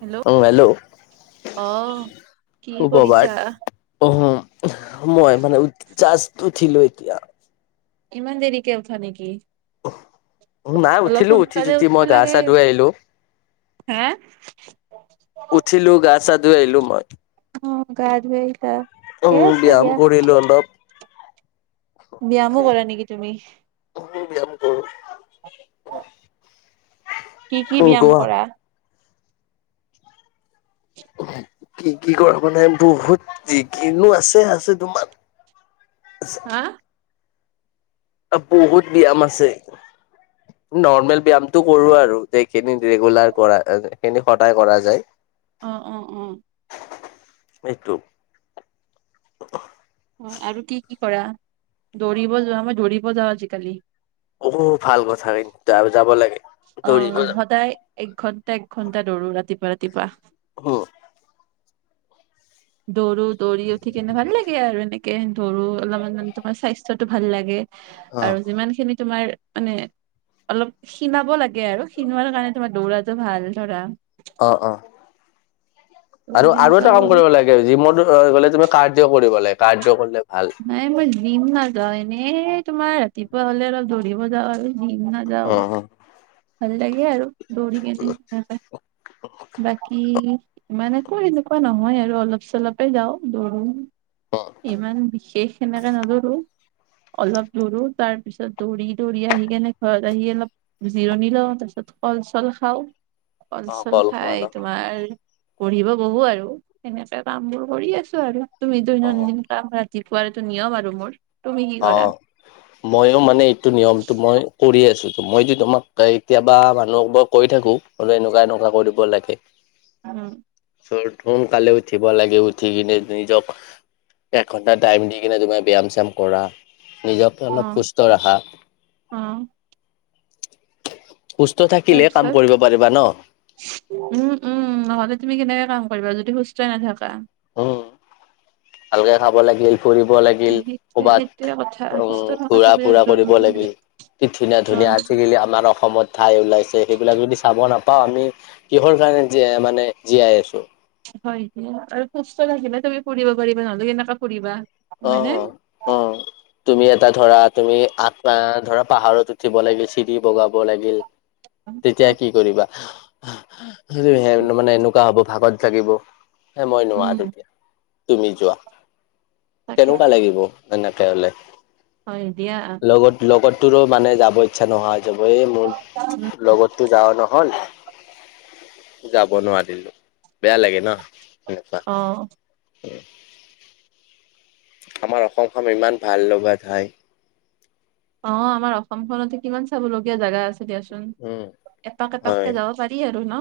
Hello? অহ কি কৰিছা? অহম, মই মানে উ জাষ্ট উঠিলো এতিয়া। ইমান দেৰিকে উঠা নেকি? নাই অলপ উঠিলো, উঠি - সোনকালে যুঠি মই উঠবা গা- লাগে চা ধুই আহিলো। হে! উঠিলো গা চা ধুই আহিলো মই অ গা ধুই আহিলা। ঠিকে উম, আছে ব্যায়াম দিয়া কৰিলো অলপ। ব্যায়ামো কৰা নেকি তুমি? অাম [inaudible] কৰো কি কি উ ব্যায়াম গোৱা কৰা? কি কি কৰাব নাই বহুত যিকিনো আছে - আছে তোমাৰ। হা! আ বহুত ব্যায়াম আছে। নৰ্মেল ব্যায়ামটো কৰো আৰু সেইখিনি ৰেগুলাৰ কৰা সেইখিনি সদায় কৰা যায়। অ অ অ। এইটো। হয় আৰু কি কি কৰা? দৌৰিব যোৱা মই দৌৰিব যাওঁ আজিকালি। অহ ভাল কথা [inaudible] যাব লাগে। অ দৌৰিব সদায় একঘণ্টা - একঘণ্টা দৌৰো ৰাতিপুৱা - ৰাতিপুৱা। হ দৌৰো, দৌৰি উঠি কেনে ভাল লাগে আৰু এনেকে দৌৰো অলপমান তোমাৰ স্বাস্থ্যটো ভাল লাগে। অ', আৰু যিমানখিনি তোমাৰ মানে অলপ ক্ষীনাব লাগে আৰু ক্ষীনোৱাৰ কাৰণে তোমাৰ দৌৰাটো ভাল ধৰা অ অ ত' আৰু আৰু সেনেকুৱা এটা কাম কৰো কৰিব লা গে জিমত গ'লে তুমি কাৰ্দ্য কৰিব লাগে, কাৰ্দ্য কৰিলে ভাল। নাই, মই জিম নাযাওঁ এনেই তোমাৰ ৰাতিপুৱা হলে অলপ দৌৰিব যাওঁ আৰু। জিম নাযাও। অ', ভাল লাগে আৰু দৌৰি কেনে বাকি মানেকো এনেকুৱা নহয় আৰু অলপ চলপে যাওঁ দৌৰো ইমান বিশেষ সেনেকে নদৌৰো অলপ দৰো তাৰ পিছত দৌৰি দৌৰি আহি কেনে ঘৰত আহি অলপ জিৰণি লওঁ তাৰপিছত কল চল খাওঁ কল অ', চল খোৱা ন খাই তোমাৰ পঢ়িব বহো আৰু সেনেকে কাম বোৰ কৰি আছো আৰু তুমি অ', দৈনন্দিন ৰাতিপুৱাৰ এইটো নিয়ম আৰু মোৰ তুমি কি অ কৰা মইও মানে এইটো নিয়মটো মই কৰি আছো মই যে তোমাক কেতিয়াবা মানুহবাক কৈ থাকোঁ হ'লেও এনেকুৱা এনেকুৱা কৰিব লাগে উম সোন কালে উঠিব লাগে উঠি কিনে নিৰজক একঘন্টা টাইম দি কিনে তোমাৰ ব্যায়াম চ্যায়াম কৰা নিজকে অ অলপ সুস্থ ৰাখা অ সুস্থ থাকিলে কাম তাৰপিছত কৰিব পাৰিবা ন উম উম নহ'লে তুমি কেনেকে কাম কৰিবা যদি সুস্থই নাথাকা উম ভালকে খাব লাগিল ফুৰিব লাগিল সেইটোৱে কবাত সেইটোৱে কথা উম সুস্থ থকাটো ঘূৰা বিৰাট ফুৰা কৰিব জৰুৰী মানে লাগিল কি ধুনীয়া ধুনীয়া হয় আজিকালি আমাৰ অসমত ঠাই ওলাইছে সেইবিলাক যদি চাব নাপাওঁ আমি কিহৰ কাৰণে জীয়াই মানে জীয়াই আছো হয় হয় আৰু সুস্থ থাকিলে তুমি ফুৰিব পাৰিবা নহলে কেনেকা ফুৰিবা অ হয়নে অ তুমি এটা ধৰা তুমি আতা ধৰা পাহাৰত উঠিব লাগিল চিৰি বগাব লাগিল তেতিয়া কি কৰিবা মানে এনেকুৱা হ'ব ভাগত লাগিব হে মই উম নোৱাৰিমে তুমি যোৱা কেনকা তাকেতো লাগিব এনেকে হলে হয় দিয়া লগততোৰ মানে যাব ইচ্ছা নোহোৱা হৈ যাব এই মোৰ উম লগত তোৰ যাৱ নহল যাব নোৱাৰিলো বেয়া লাগে ন এনুকা অ অ আমাৰ অসমখন ইমান ভাল লগা ঠাই অ আমাৰ অসমখনতে কিমান চাবলগীয়া জাগা আছে দিয়াচোন উম। এপাকক হয়। এপাককে যাব পাৰি আৰু ন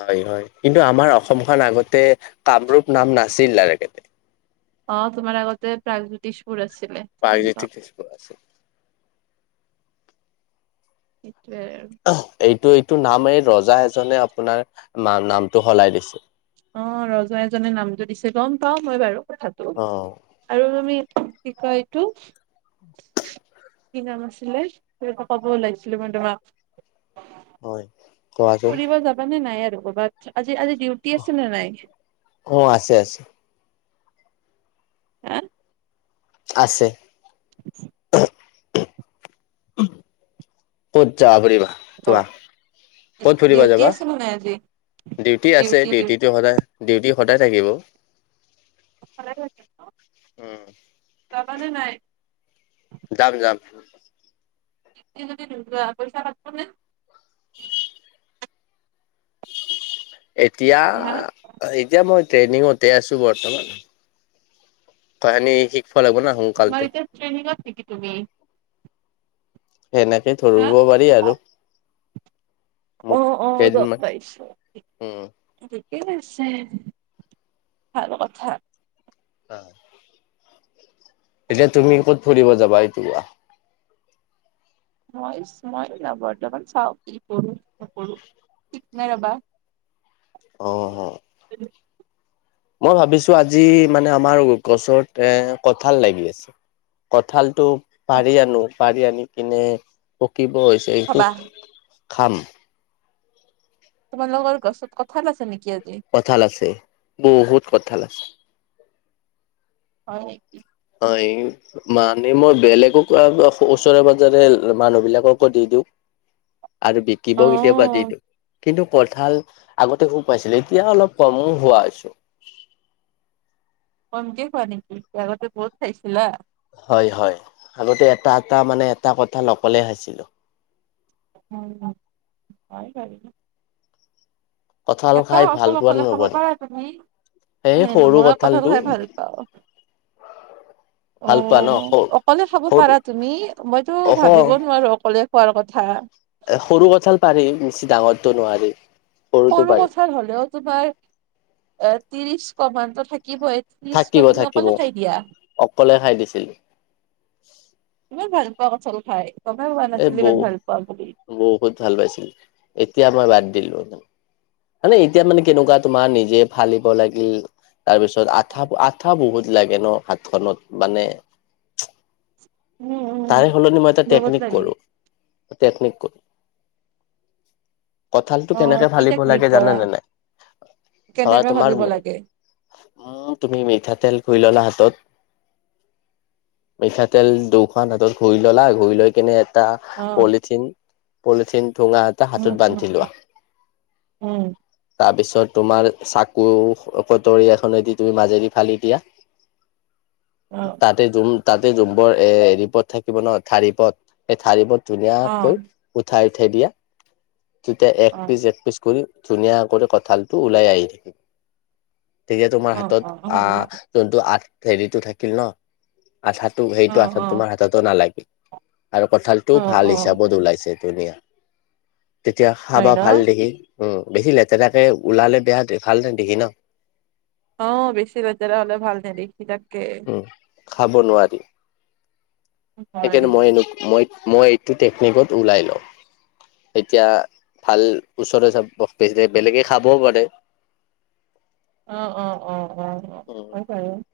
হয় হয় কিন্তু আমাৰ অসমখন আগতে কামৰূপ নাম নাছিল আৰু কেতে অ তোমাৰ আগতে প্ৰাগজ্যোতিষপুৰ আছিলে গম পাও প্ৰাগজ্যোতিষপুৰ আছিল এটোৱে এইটো এইটো নাম এই ৰজা এজনে আপোনাৰ নাম নামটো সলাই দিছিল অ ৰজা এজনে নামটো দিছে গম পাও মই বাৰু কথা অ আৰু আমি কি কয় এইটো কি নাম আছিলে হৈ পাপা কব লৈইছিলো মই তোমাক হয় কোৱাচোন ফুৰিব যাবা নে নাই আৰু কবাত আজি আজি ডিউটি আছে নে নাই অ আছে আছে হা। আছে। আছে। ক'ত যোৱা ফুৰিব? অ কোৱা ক'ত ফুৰিবা ডিউটি যাবা? আছে নে নাই আজি ডিউটি আছে, ডিউটিটো সদায়। ডিউটি সদায় থাকিব। ভালেই লাগিব, উম যাবা নে নাই? যাম যাম। ডিউটিলে নোযোৱা পইচা পাব নে? এতিয়া হা এতিয়া মই ট্ৰেইনিঙতে আছো বৰ্তমান। ত আমি শিকিব লাগিব ন। তোমাৰ এতিয়া ট্ৰেইনিংত নেকি তুমি? সেনেকে হা ধৰিব পাৰি আৰু। মোক অঁ অঁ গম কেইদিনমান পাইছো। উম ঠিকেই আছে, ভাল কথা। অ। এতিয়া তুমি ক'ত ফুৰিব যাবা এইটো কোৱা? মই মই ন বৰ্তমান চাওঁ কি কৰো, কি নকৰো। ঠিক নাই ৰ'বা। অঁ অঁ। উম। মই ভাবিছো আজি মানে আমাৰ গছত এ কঁঠাল লাগি আছে। কঁঠালটো- পাৰি আনো, পাৰি আনি কিনে পকিব হৈছে, সেইটো খাবা খাম। তোমালোকৰ গছত কঁঠাল আছে নেকি আজি? কঁঠাল আছে, বহুত কঁঠাল আছে। হয়। হয়, এই- মানে মই বেলেগক ওচৰে পাজৰে মানুহ বিলাককো দি দিওঁ। আৰু বি- কিব অ কেতিয়াবা দি দিওঁ। কিন্তু কঁঠাল আগতে খুব পাইছিলো এতিয়া অলপ কমো হোৱা হৈছো। কমকে খোৱা নেকি, আগতে বহুত খাইছিলা। হয় হয়, আগতে এটা এটা মানে এটা কঁঠাল অকলে খাইছিলোঁ। হয় অঁ, হয় বাৰু। কঁঠাল এটা খাই ভাল কঠাল অকলে পোৱানে খাব নোপোৱা? পাৰা তুমি এ হে সৰু মই কঠাল কঁঠালটো- খাই ভাল ভাল অঁ পোৱা ন সৰু অকলে খাব সৰু পাৰা তুমি, মইতো অহ ভাবিবও নোৱাৰো অকলে। খোৱাৰ কথা। সৰু কঁঠাল পাৰি, বেছি ডাঙৰটো নোৱাৰি। সৰুটো সৰু পাৰি। কঁঠাল হ'লেও তোমাৰ এ ত্ৰিশ মানটো থাকিবই। ত্ৰিশ থাকিব কোহ তুমি থাকিব অকলে খাই দিয়া। অকলে খাই দিছিলো ইমান ভাল পোৱা কঁঠাল খাই, গমে পোৱা এই নাছিলো বহু ইমান ভাল পোৱা বুলি। বহুত ভাল পাইছিলো‌, এতিয়া মই বাদ দিলো। মানে এতিয়া মানে কেনেকুৱা তোমাৰ নিজে ফালিব লাগে। তাৰপিছত আঠা আঠা বহুত লাগে ন হাতখনত মানে- উম তাৰে উম সলনি মই এটা বহুত টেকনিক লাগে কৰোঁ, টেকনিক কৰোঁ। [inaudible] কঁঠালতো অ কেনেকে কি ফালিব টেকনিক লাগে কৰা জানা নে নাই? ধৰা কেনেকে তোমাৰ ভালিব [unintelligible] লাগে উম [unintelligible] তুমি মিঠাতেল ঘঁহি ল'লা হাতত মিঠাতেল দুক [unintelligible] দুয়োখন হাতত ঘঁহি ললা, ঘঁহি লৈ কিনে এটা অ পলিথিন-পলিথিন ঠোঙা [unintelligible] [unintelligible] টা উম হাতত উম বান্ধি লোৱা। উম উম তাৰ পিছত তোমাৰ চাকু কটৰি এখনে দি তুমি মাজেদি ফালি দিয়া। [unintelligible] অ তাতে জুম তাতে জুমবৰ এ হেৰি পদ থাকিব ন, ঠাৰি পদ? [unintelligible] এই ঠাৰি পদ অ ধুনীয়াকৈ উঠাই-উঠাই দিয়া তেতিয়া এক অ পিচ, এক পিচ [unintelligible] কৰি ধুনীয়া কৰি কঁঠালটো ওলাই আহি থাকি। [inaudible] তেতিয়া তোমাৰ অ হাতত অ হয় আহ নেকি? [unintelligible] যোনটো আঠ [unintelligible] হেৰিটো থাকিল ন আঠাটো অ সেইটো আঠা অ হাততো নালাগিল আৰু কঁঠালটো অ ভাল অ হিচাপত ওলাইছে ধুনীয়া। [inaudible] তেতিয়া হয় খাবা ন ভাল দেখি, উম! বেছি লেতেৰাকে ওলালে বেয়া দে ভাল নেদেখি ন। [unintelligible] অঁ! বেছি লেতেৰা হ'লে ভাল নাই দেখি তাকে। [inaudible] উম! খাব নোৱাৰি। [unintelligible] সেইকাৰণে নোৱাৰি মই [inaudible] মই-মই এইটো টেকনিকত ওলাই লওঁ। ‌ এতিয়া ভাল ওচৰে [unintelligible] বেলেগে খাবও পাৰে। [unintelligible] অঁ-অঁ-অঁ-অঁ-অঁ, উম হয় বাৰু। [unintelligible]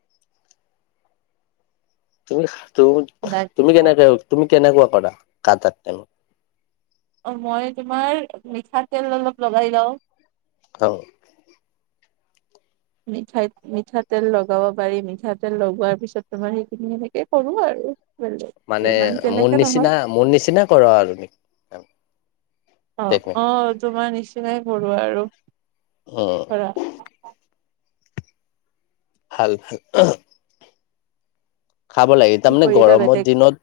বাক [unintelligible] তুমি কেনেকে তুমি কেনেকুৱা পালা কাটা [unintelligible] অঁ! মই তোমাৰ মিঠাতেল অলপ লগাই লওঁ। [unintelligible] আৰু [unintelligible] মিঠাইত [unintelligible] মিঠাতেল লগাব পাৰি, মিঠাতেল লগোৱাৰ পিছত তোমাৰ সেইখিনি এনেকে কৰো আৰু। [inaudible] মানে ইমান মোৰ তেনেকে নহয় নিচিনা, মোৰ নিচিনা কৰ আৰু নেকি [unintelligible] অঁ-অঁ! তোমাৰ নিচিনাই কৰোঁ আৰু। [unintelligible] অঁ [unintelligible] পৰা [unintelligible] ভাল [unintelligible] খাব লাগে। কি তাৰমানে কৰিবা গৰমৰ বেলেগ দিনত,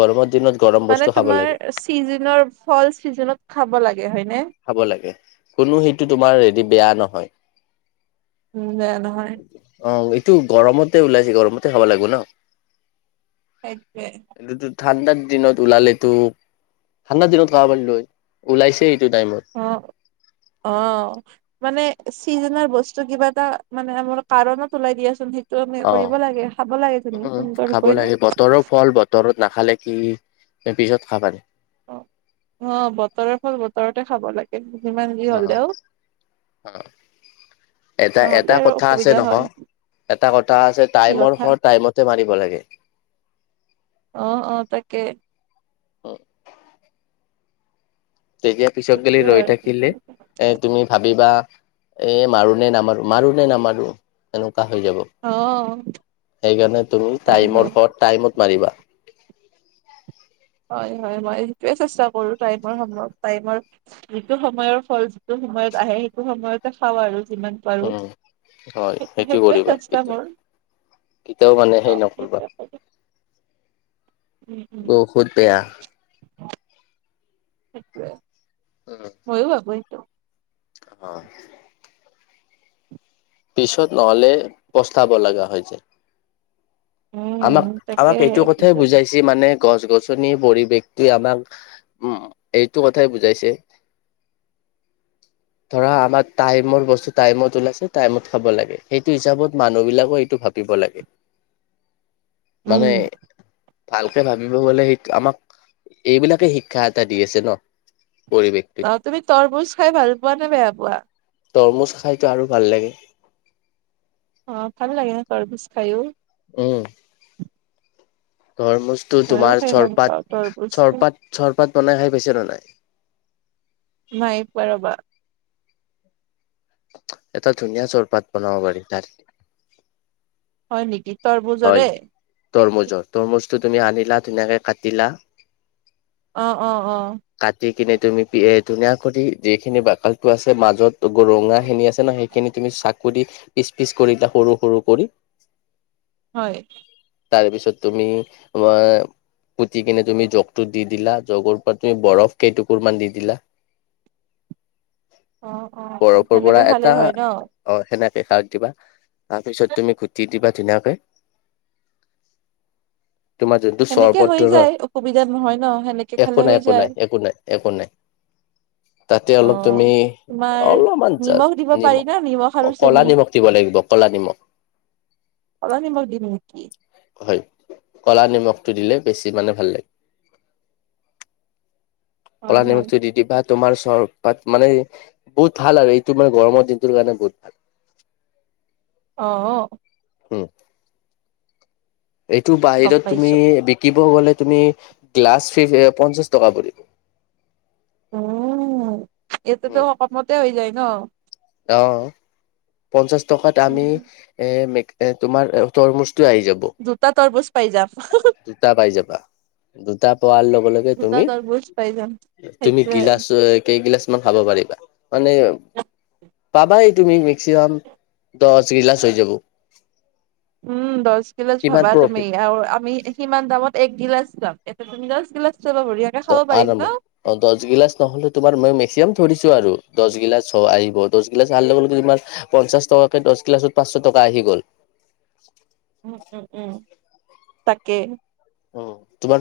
গৰমৰ দিনত [unintelligible] মানে খাব তোমাৰ লাগে চিজনৰ ফল, চিজনত খাব লাগে হয়নে? [unintelligible] খাব লাগে, কোনো সেইটো তোমাৰ হেৰি বেয়া নহয়। [inaudible] উম! বেয়া নহয়। ‌ [unintelligible] অঁ! এইটো গৰমতে ওলাইছে, গৰমতে খাব লাগিব ন। [unintelligible] সেইটোৱেই [unintelligible] [unintelligible] ঠাণ্ডাৰ দিনত ওলালেতো ঠাণ্ডা দিনত খাব পাৰিলোঁ হয়। ওলাইছে এইটো টাইমত। [unintelligible] অঁ! [inaudible] অঁ! [unintelligible] মানে চিজনৰ বস্তু কিবা এটা মানে আমাৰ কাৰণত ওলাই দিয়া চোন [unintelligible] [unintelligible] অ কৰিব লাগে, খাব লাগে, [unintelligible] সুন্দৰকৈ ন। দৰত নাখালে কি পিছত খাব পালে [unintelligible] [unintelligible] অঁ! বতৰৰ ফল বতৰতে খাব লাগে। [unintelligible] যিমান যি অ', হ'লেও। নহ'লে এটা-এটা আৰু কথা আছে অসুবিধা হয় নহয়, এটা কথা আছে কি টাইমৰ কথা হৰ টাইমত [unintelligible] [unintelligible] মাৰিব লাগে। অ অ তাকে, উম, তেতিয়া পিছত কেলে সেইটোৱে ৰৈ আৰু কি থাকিলে। কম। এই তুমি ভাবিবা এই মাৰোঁনে নামাৰোঁ মাৰোঁনে নামাৰোঁ তেনেকুৱা হৈ যাব। অ', সেইকাৰণে তুমি হয়, হয়, টাইমৰ হৰ টাইমত মাৰিবা। হয় হয় মই সেইটোৱে চেষ্টা কৰো টাইমৰ সময়ত টাইমৰ, যিটো সময়ৰ ফল যিটো সময়ত আহে সেইটো সময়তে খাওঁ আৰু যিমান। বাৰু উম, হয় সেইটো সেইটোৱে কৰিবা চেষ্টা কেতিয়াও কৰ। কেতিয়াও মানে হেৰি নকৰিবা। উম উম, বহুত বেয়া। হেতোৱে, উম ময়ো আৱয়তক, অ, পিছত নহ'লে প্ৰস্তাব লগা হৈ যায়। আমাক উম, তাকে আমাক এইটো কথাই পিছত বুজাইছে মানে গছ গছনিৰ পৰিৱেশটোৱে আমাক। উম এইটো কথাই বুজাইছে। ধৰা আমাৰ টাইমৰ বস্তু টাইমত ওলাইছে। টাইমত খাব লাগে সেইটো হিচাপত মানুহ বিলাকো এইটো ভাবিব লাগে। উম, মানে, ভালকে ভাবিব গলে সেইটো আমাক এইবিলাকে শিক্ষা এটা দি আছে ন পৰিৱেশ। অ তুমি তৰমুজ খাই ভাল পোৱা নে বেয়া পোৱা। তৰমুজ খাইতো আৰু ভাল লাগে। অ ভাল লাগে ন তৰমুজ খাইয়ো। উম, তৰমুজটো ময়ো তোমাৰ খাই ভাল পাওঁ চৰপত, তৰমুজ চৰপত, চৰপত বনাই খাই পাইছে নে নাই। নাই পোৱা ৰবা। এটা ধুনীয়া চৰপাত বনাব পাৰি তাত, হয় নেকি হয় তৰমূজৰে। তৰমুজৰ, তৰমুজটো তুমি আনিলা ধুনীয়াকে কাটিলা। অঁ অঁ অঁ, কাটি কিনে তুমি এ ধুনীয়া কৰি যিখিনি বাকলিটো আছে মাজত ৰঙা খিনি আছে ন সেই, খিনি তুমি চাকু দি পিচ পিচ কৰিদিয়া সৰু সৰু কৰি, হয়। তাৰ পিছত তুমি [unintelligible] কুতি কিনে তুমি জগতটো দি দিলা জগৰ পৰা তুমি বৰফ কেইটুকুৰ মান দি দিলা। [inaudible] অ অ অ বৰফৰ পৰা সেনেকে এটা খালেই হয় ন। অ সেনেকে খাই দিবা তাৰপিছত তুমি গুটি দিবা ধুনীয়াকে। তোমাৰ যোনটো সেনেকে হৈ চৰ্বতটো ন যায় অসুবিধা নহয় ন সেনেকে খালে একো নাই হৈ একো যায় নাই একো নাই একো নাই, [inaudible] তাতে অ অলপ তুমি তোমাৰ অলপমান নিমখ দিব পাৰি না আৰু নিমখ চেনি কলা নিমখ দিব লাগিব কলা নিমখ, কলানিমখ দিম নেকি। হয় ক'লা নিমখটো দিলে বেছি মানে ভাল লাগে। হয় কলা হয় নিমখটো দি দিবা তাত, তোমাৰ চৰবত মানে বহুত ভাল আৰু এইটো মানে গৰমৰ দিনটোৰ কাৰণে বহুত ভাল। অঁ অঁ। উম, এইটো গম বাহিৰত তুমি পাইছো বি কিব গ'লে তুমি গ্লাছ ফিছ পঞ্চাশ টকা পৰিব। উমম, এইটো ত' অসমতে হৈ যায় ন? অঁহহ, পঞ্চাশ টকাত আমি এ মে এ তোমাৰ তৰমুজটো আহি যাব। দুটা‌ তৰমুজ পাই যাম। দুটা পাই যাবা, দুটা পোৱা লগে ল গে দুটা তুমি, তৰবুজ পাই যাম তুমি সেইটোৱে গিলাচ কেইগিলাচ মান খাব পাৰিবা মানে পাবাই তুমি, মেক্সিমাম দহ গিলাচ হৈ যাব। উম দহ গিলাছ কিমান ভাবা প্ৰফিট তুমি আৰু আমি ইমান দামত এক গিলাচ পাম, এয়াতে তুমি দছ গিলাচ পাবা বঢ়িয়াকে ত' খাব পাৰিম ন [unintelligible] অ দহ গিলাছ নহলো তোমাৰ মই মেক্সিমান ধৰিছো আৰু দহ গিলাছ আহিব। দছ গিলাছ অহা লগে লগে তোমাৰ, পঞ্চাশ টকাকে দহ গিলাচত পাঁচশ টকা আহি গ'ল। উম উম উম তাকে। উম, তোমাৰ